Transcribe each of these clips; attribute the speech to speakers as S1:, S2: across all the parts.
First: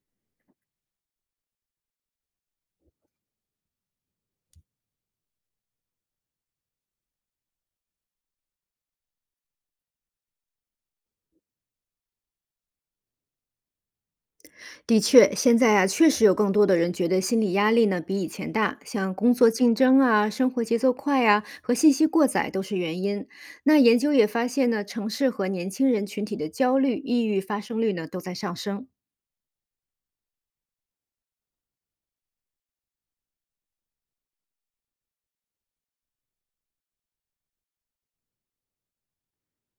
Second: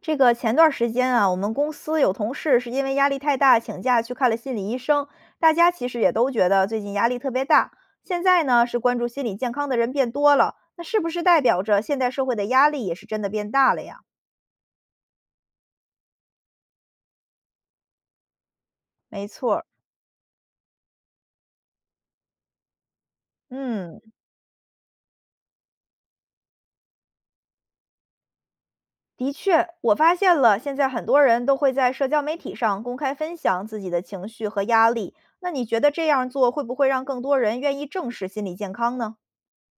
S1: 这个前段时间啊，我们公司有同事是因为压力太大请假去看了心理医生，大家其实也都觉得最近压力特别大。现在呢，是关注心理健康的人变多了，那是不是代表着现代社会的压力也是真的变大了呀？
S2: 的确，现在啊，确实有更多的人觉得心理压力呢比以前大，像
S1: 没
S2: 工作
S1: 错儿，
S2: 竞争啊、生活节奏快啊和信息过载都是原因。那研
S1: 嗯，
S2: 究也发现呢，城市和年轻人群体的焦虑、抑郁发生率呢都在上升。
S1: 的确，我发现了，现在很多人都会在社交媒体上公开分享自己的情绪和压力。那你觉得这样做会不会让更多人愿意正视心理健康呢？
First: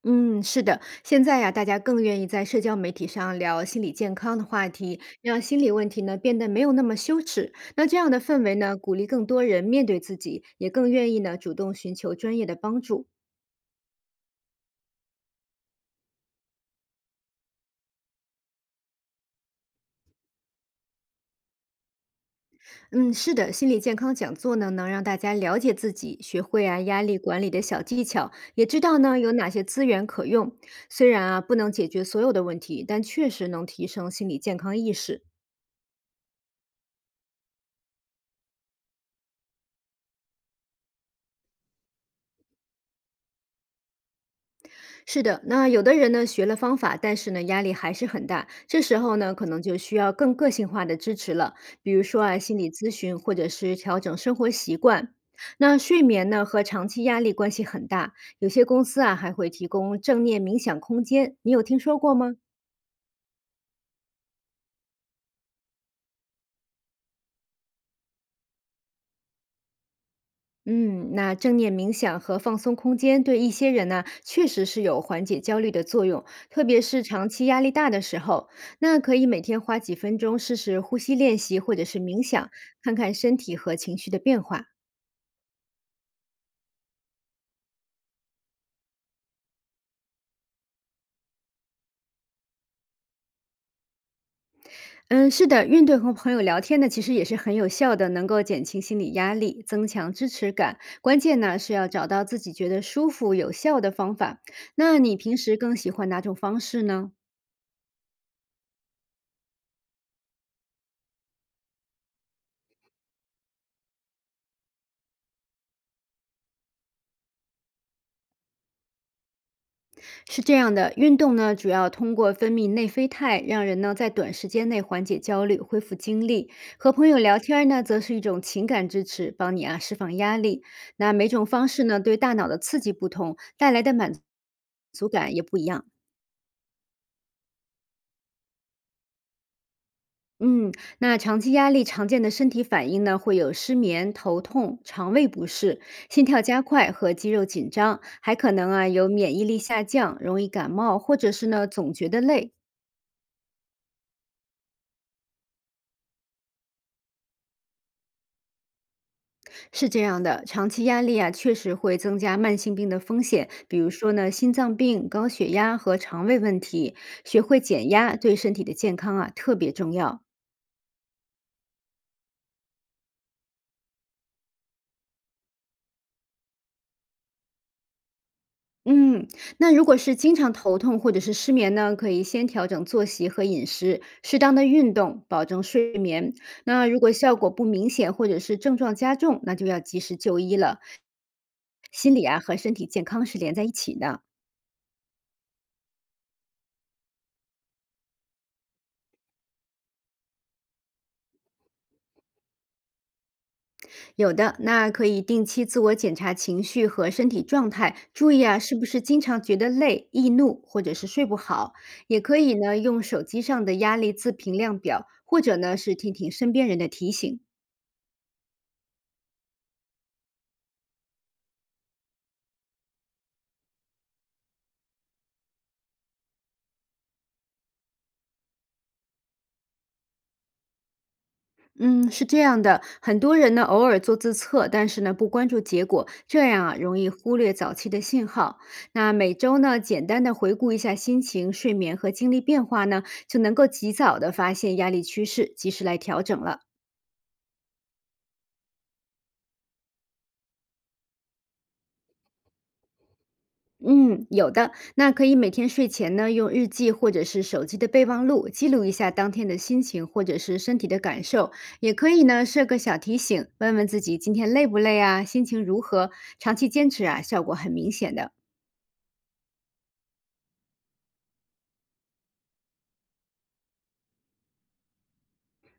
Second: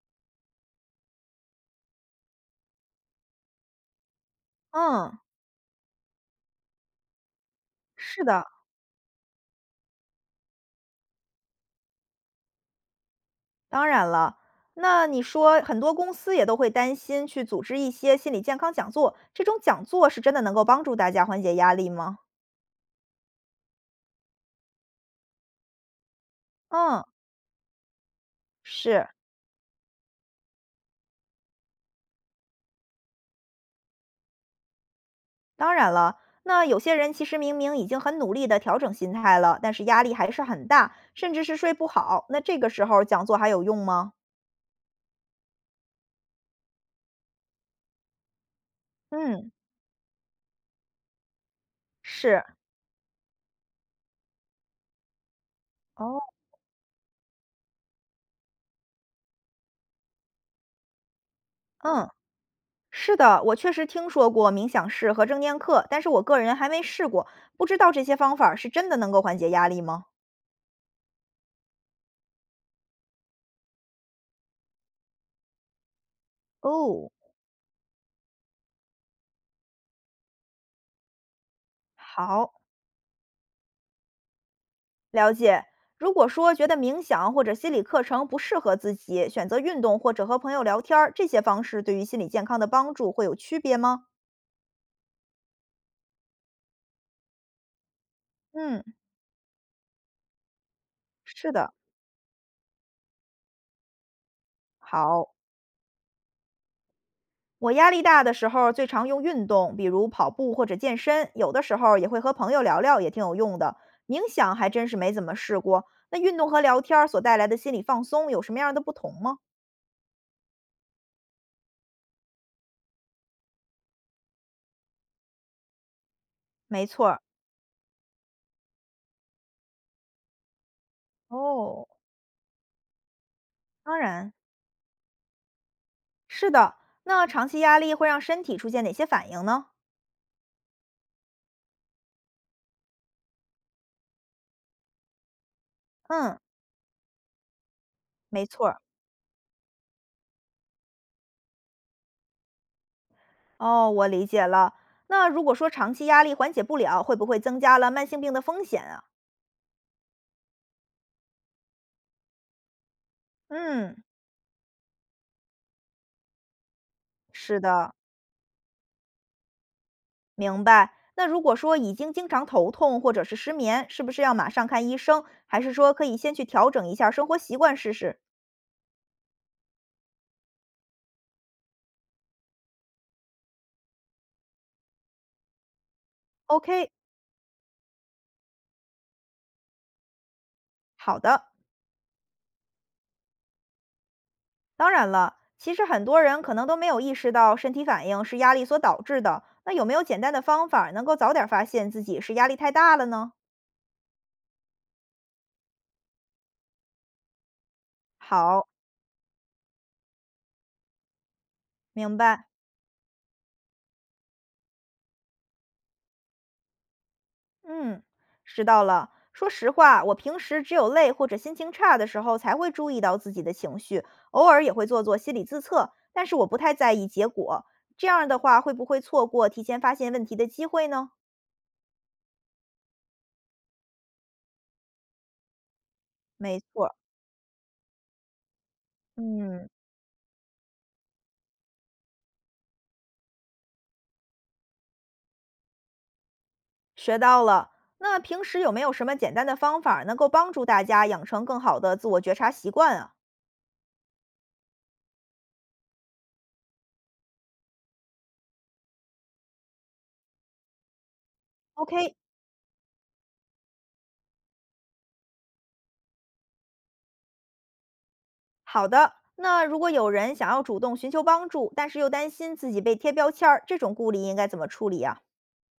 S2: 嗯，是的，现在呀、大家更愿意在社交媒体上聊心理健康的话题，
S1: 嗯，
S2: 让心理问题呢变得没有那么羞耻。那这样的
S1: 是
S2: 氛
S1: 的。
S2: 围呢，鼓励更多人面对自己，也更愿意呢主动寻求专业的帮助。
S1: 当然了，那你说很多公司也都会担心去组织一些心理健康讲座，这种讲座是真的能够帮助大家缓解压力吗？
S2: 嗯，是的，心理健康讲座呢，能让大家了解自己，学会啊压
S1: 嗯，
S2: 力管理的小技巧，也知道
S1: 是，
S2: 呢有哪些资源可用。虽然啊不能解决所有的问题，但确实能提升心理健康意识。
S1: 当然了。那有些人其实明明已经很努力的调整心态了，但是压力还是很大，甚至是睡不好。那这个时候讲座还有用吗？
S2: 是的，那有的人呢学了方法，但是呢压力还是很大，这时候呢可
S1: 嗯，
S2: 能就需要更个性化的支持了，比如说啊
S1: 是，
S2: 心理咨询或者是调整生活习惯。那睡
S1: 哦，
S2: 眠呢和长期压力关系很大，有些公司啊还会提供正念冥想空间，你有听说
S1: 嗯，
S2: 过吗？
S1: 是的，我确实听说过冥想室和正念课，但是我个人还没试过，不知道这些方法儿是真的能够缓解压力吗？
S2: 嗯，那正念冥想和放松空间对一些人呢，确实是有缓解焦虑的作用，特别是
S1: 哦，
S2: 长期压力大的时候。那可以每天花几分钟试试呼吸练习或者是冥想，
S1: 好，
S2: 看看身体和情绪的变化。
S1: 了解。如果说觉得冥想或者心理课程不适合自己，选择运动或者和朋友聊天儿，这些方式对于心理健康的帮助会有区别吗？
S2: 嗯，是的，运动和朋友聊天呢，其实也是很有效的，能够减轻
S1: 嗯，
S2: 心理压力，增强支持感。关键
S1: 是
S2: 呢
S1: 的，
S2: 是要找到自己觉得舒服、有效的方法。那你
S1: 好，
S2: 平时更喜欢哪种方式呢？
S1: 我压力大的时候最常用运动，比如跑步或者健身，有的时候也会和朋友聊聊，也挺有用的。冥想还真是没怎么试过。那运动和聊天儿所带来的心理放松有什么样的不同吗？
S2: 是这样的，运动呢，主要通过分泌内啡肽，让人呢在短时间内缓解焦虑、恢复精力。
S1: 没
S2: 和
S1: 错
S2: 朋友
S1: 儿。
S2: 聊天儿呢，则是一种情感支持，帮你啊释放压力。那每种方式
S1: 哦，
S2: 呢，对大脑的刺激不同，带来的
S1: 当
S2: 满
S1: 然
S2: 足感也不一样。
S1: 是的。那长期压力会让身体出现哪些反应呢？
S2: 嗯，那长期压力常见的身体反应呢，会有失眠、头痛、肠胃不适、心
S1: 嗯。
S2: 跳加快和肌肉紧张，还
S1: 没
S2: 可
S1: 错
S2: 能
S1: 儿，
S2: 啊有免疫力下降、容易感冒，或者是呢总觉得累。
S1: 哦，我理解了。那如果说长期压力缓解不了，会不会增加了慢性病的风险啊？
S2: 是这样的，长期压力啊，确实会增加慢性病的风险，比如
S1: 嗯，
S2: 说呢，心脏病、高血压和肠胃问题。学
S1: 是
S2: 会减
S1: 的，
S2: 压对身体的健康啊特别重要。
S1: 明白。那如果说已经经常头痛或者是失眠，是不是要马上看医生？还是说可以先去调整一下生活习惯试试
S2: 嗯，那如果是经常头痛或者是失眠呢，可以先调整作息和饮食，适当的运动，保证睡眠。那
S1: ？OK，
S2: 如果效果不明显或者是症状加重，那就要及时就医了。
S1: 好的。
S2: 心理啊和身体健康是连在一起的。
S1: 当然了，其实很多人可能都没有意识到身体反应是压力所导致的。那有没有简单的方法能够早点发现自己是压力太大了呢？
S2: 有的，那可以定期自我检查情绪和身体状态，注意啊
S1: 好，
S2: 是不是经常觉得累、易怒或者是睡不好。
S1: 明
S2: 也可
S1: 白。
S2: 以呢用手机上的压力自评量表，或者呢是听听身边人的提醒。
S1: 嗯，知道了。说实话，我平时只有累或者心情差的时候才会注意到自己的情绪，偶尔也会做做心理自测，但是我不太在意结果。这样的话，会不会错过提前发现问题的机会呢？
S2: 嗯，是这样的，很多人呢偶尔做自测，但是呢不关注结果，这
S1: 没
S2: 样啊
S1: 错
S2: 容易忽略早期的信号。那每周
S1: 嗯，
S2: 呢简单的回顾一下心情、睡眠和精力变化呢，就能够及早的发现压力趋势，及时来调整了。
S1: 学到了。那平时有没有什么简单的方法能够帮助大家养成更好的自我觉察习惯啊
S2: 嗯，有的。那可以每天睡前呢，用日记或者是手机的备忘录记录一下当天的心情或者是身体的感受，也可
S1: ？OK，
S2: 以呢设个小提醒，问问自己今天累不累啊，心情如何。长期坚持啊，效果很明显的。
S1: 好的。那如果有人想要主动寻求帮助，但是又担心自己被贴标签儿，这种顾虑应该怎么处理啊？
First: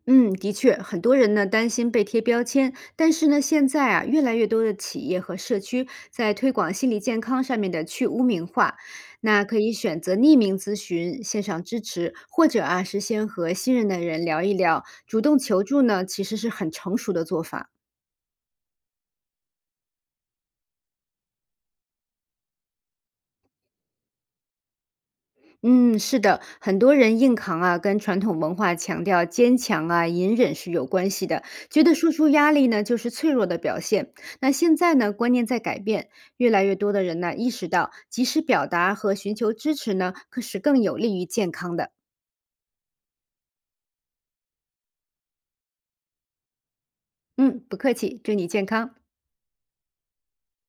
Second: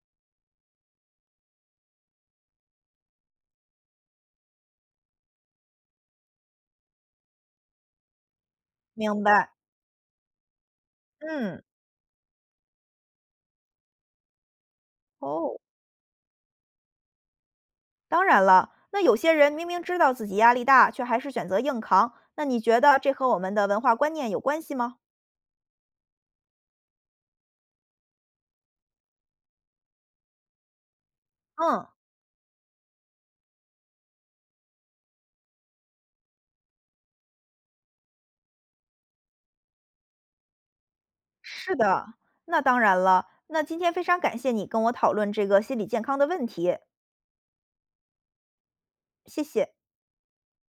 S2: 嗯，的确，很多人呢担心被贴标签，但是呢，现在啊，越来越多的企业和社区在推广心理健康上面的去污名化，
S1: 明
S2: 那
S1: 白。
S2: 可以选择匿名咨询、线
S1: 嗯，
S2: 上支持，或者啊是先和信任的人聊一聊，主动
S1: 哦，
S2: 求助呢，其实是很成熟的做法。
S1: 当然了，那有些人明明知道自己压力大，却还是选择硬扛，那你觉得这和我们的文化观念有关系吗？
S2: 嗯，是的，很多人硬扛啊，跟传统文化强调坚强啊、隐忍是有关系的，觉
S1: 嗯，
S2: 得说出压力呢就是脆弱的表现。那现在呢，观念在改变，越来越多的人呢意识到，及时表达和寻求支持呢，可是更有利于健
S1: 是
S2: 康的。
S1: 的，那当然了。那今天非常感谢你跟我讨论这个心理健康的问题，
S2: 嗯，不客气，祝你健康。
S1: 谢谢。